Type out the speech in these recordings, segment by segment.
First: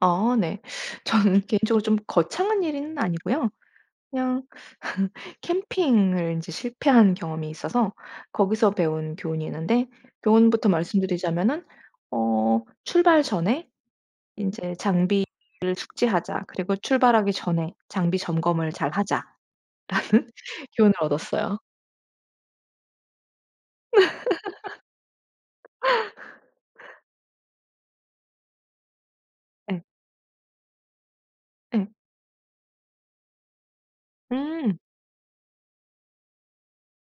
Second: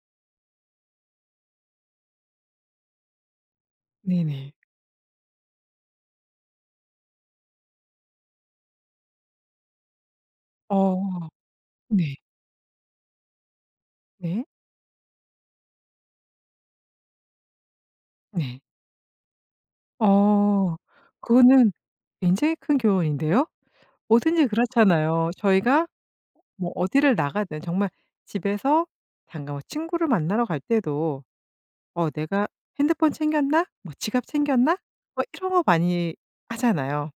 아 네. 저는 개인적으로 좀 거창한 일은 아니고요. 그냥 네네. 캠핑을 인제 실패한 경험이 있어서 거기서 배운 교훈이 있는데 교훈부터 어. 말씀드리자면은 네. 어 '출발 전에 네. 인제 장비를 숙지하자. 그리고 출발하기 전에 장비 네. 점검을 잘하자.'라는 어. 교훈을 얻었어요. 그거는 굉장히 큰 교훈인데요. 뭐든지 그렇잖아요. 저희가 뭐 어디를 나가든 정말 집에서 잠깐 뭐 예. 친구를 만나러 갈 때도 예. '어 내가 핸드폰 챙겼나?' 뭐 '지갑 챙겼나?' 음. 뭐 이런 거 많이 하잖아요.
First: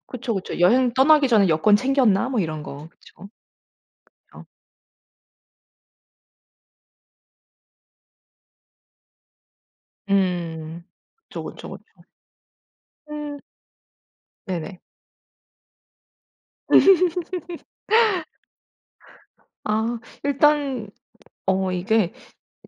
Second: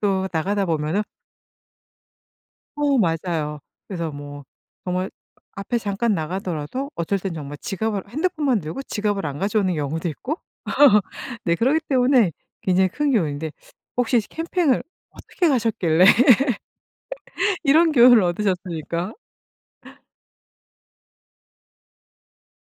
또 그쵸, 그쵸. 나가다 여행 보면은 떠나기 전에 '여권 챙겼나?' 뭐 이런 거. 어 그쵸. 맞아요. 그래서 뭐 그쵸. 정말 앞에 잠깐 나가더라도 어떨 땐 정말 지갑을 핸드폰만 들고 지갑을 안 가져오는 경우도 있고 음. 그쵸, 네. 그쵸, 그러기 그쵸. 때문에 굉장히 큰 음. 교훈인데 혹시 네네. 캠핑을 어떻게 가셨길래 이런 교훈을 얻으셨습니까? 아. 일단 어 이게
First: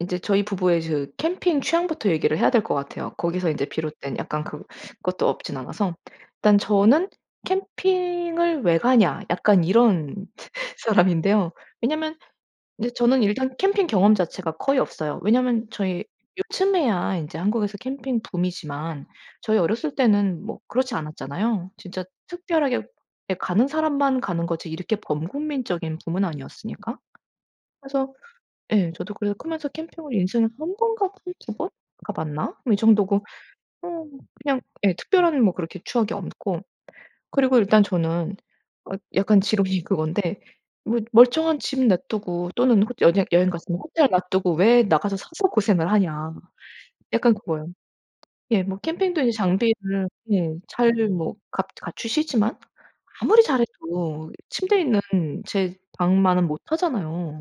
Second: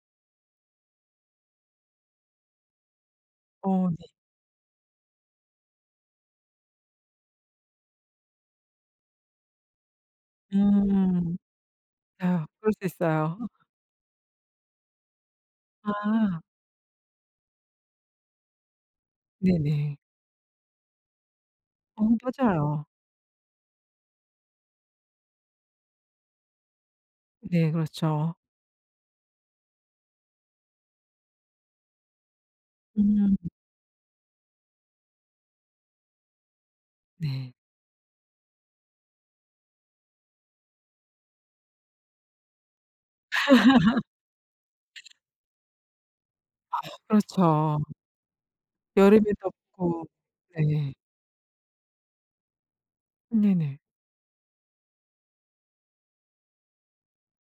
인제 저희 부부의 그 캠핑 취향부터 얘기를 해야 될 것 같아요. 거기서 인제 어 네. 비롯된 약간 그것도 없지는 않아서. 일단 저는 '캠핑을 왜 가냐.' 약간 이런 음. 사람인데요. 왜냐하면 아 그럴 수 이제 저는 있어요. 일단 캠핑 경험 자체가 거의 없어요. 왜냐하면 저희 아. 요즘에야 인제 한국에서 캠핑 붐이지만 저희 어렸을 네네. 때는 뭐 그렇지 않았잖아요. 어 진짜 특별하게 맞아요. 예 가는 사람만 가는 거지 이렇게 범국민적인 붐은 아니었으니까. 네 그래서 그렇죠. 예 저도 그래서 크면서 캠핑을 인생에서 1 번 가 한 2 번 가봤나? 뭐 이 정도고 음. 어 그냥 예 특별한 뭐 그렇게 추억이 없고 네. 그리고 일단 저는 어 약간 지론이 그건데 뭐 '멀쩡한 집 놔두고 또는 호 연행 여행 갔으면 호텔 놔두고 왜 나가서 사서 고생을 하냐.' 아 약간 그거예요. 그렇죠. 예 뭐 캠핑도 여름에 인제 덥고 장비를 예 잘 네. 뭐 갖 갖추시지만 아무리 네네. 잘해도 침대 있는 제 방만은 못하잖아요.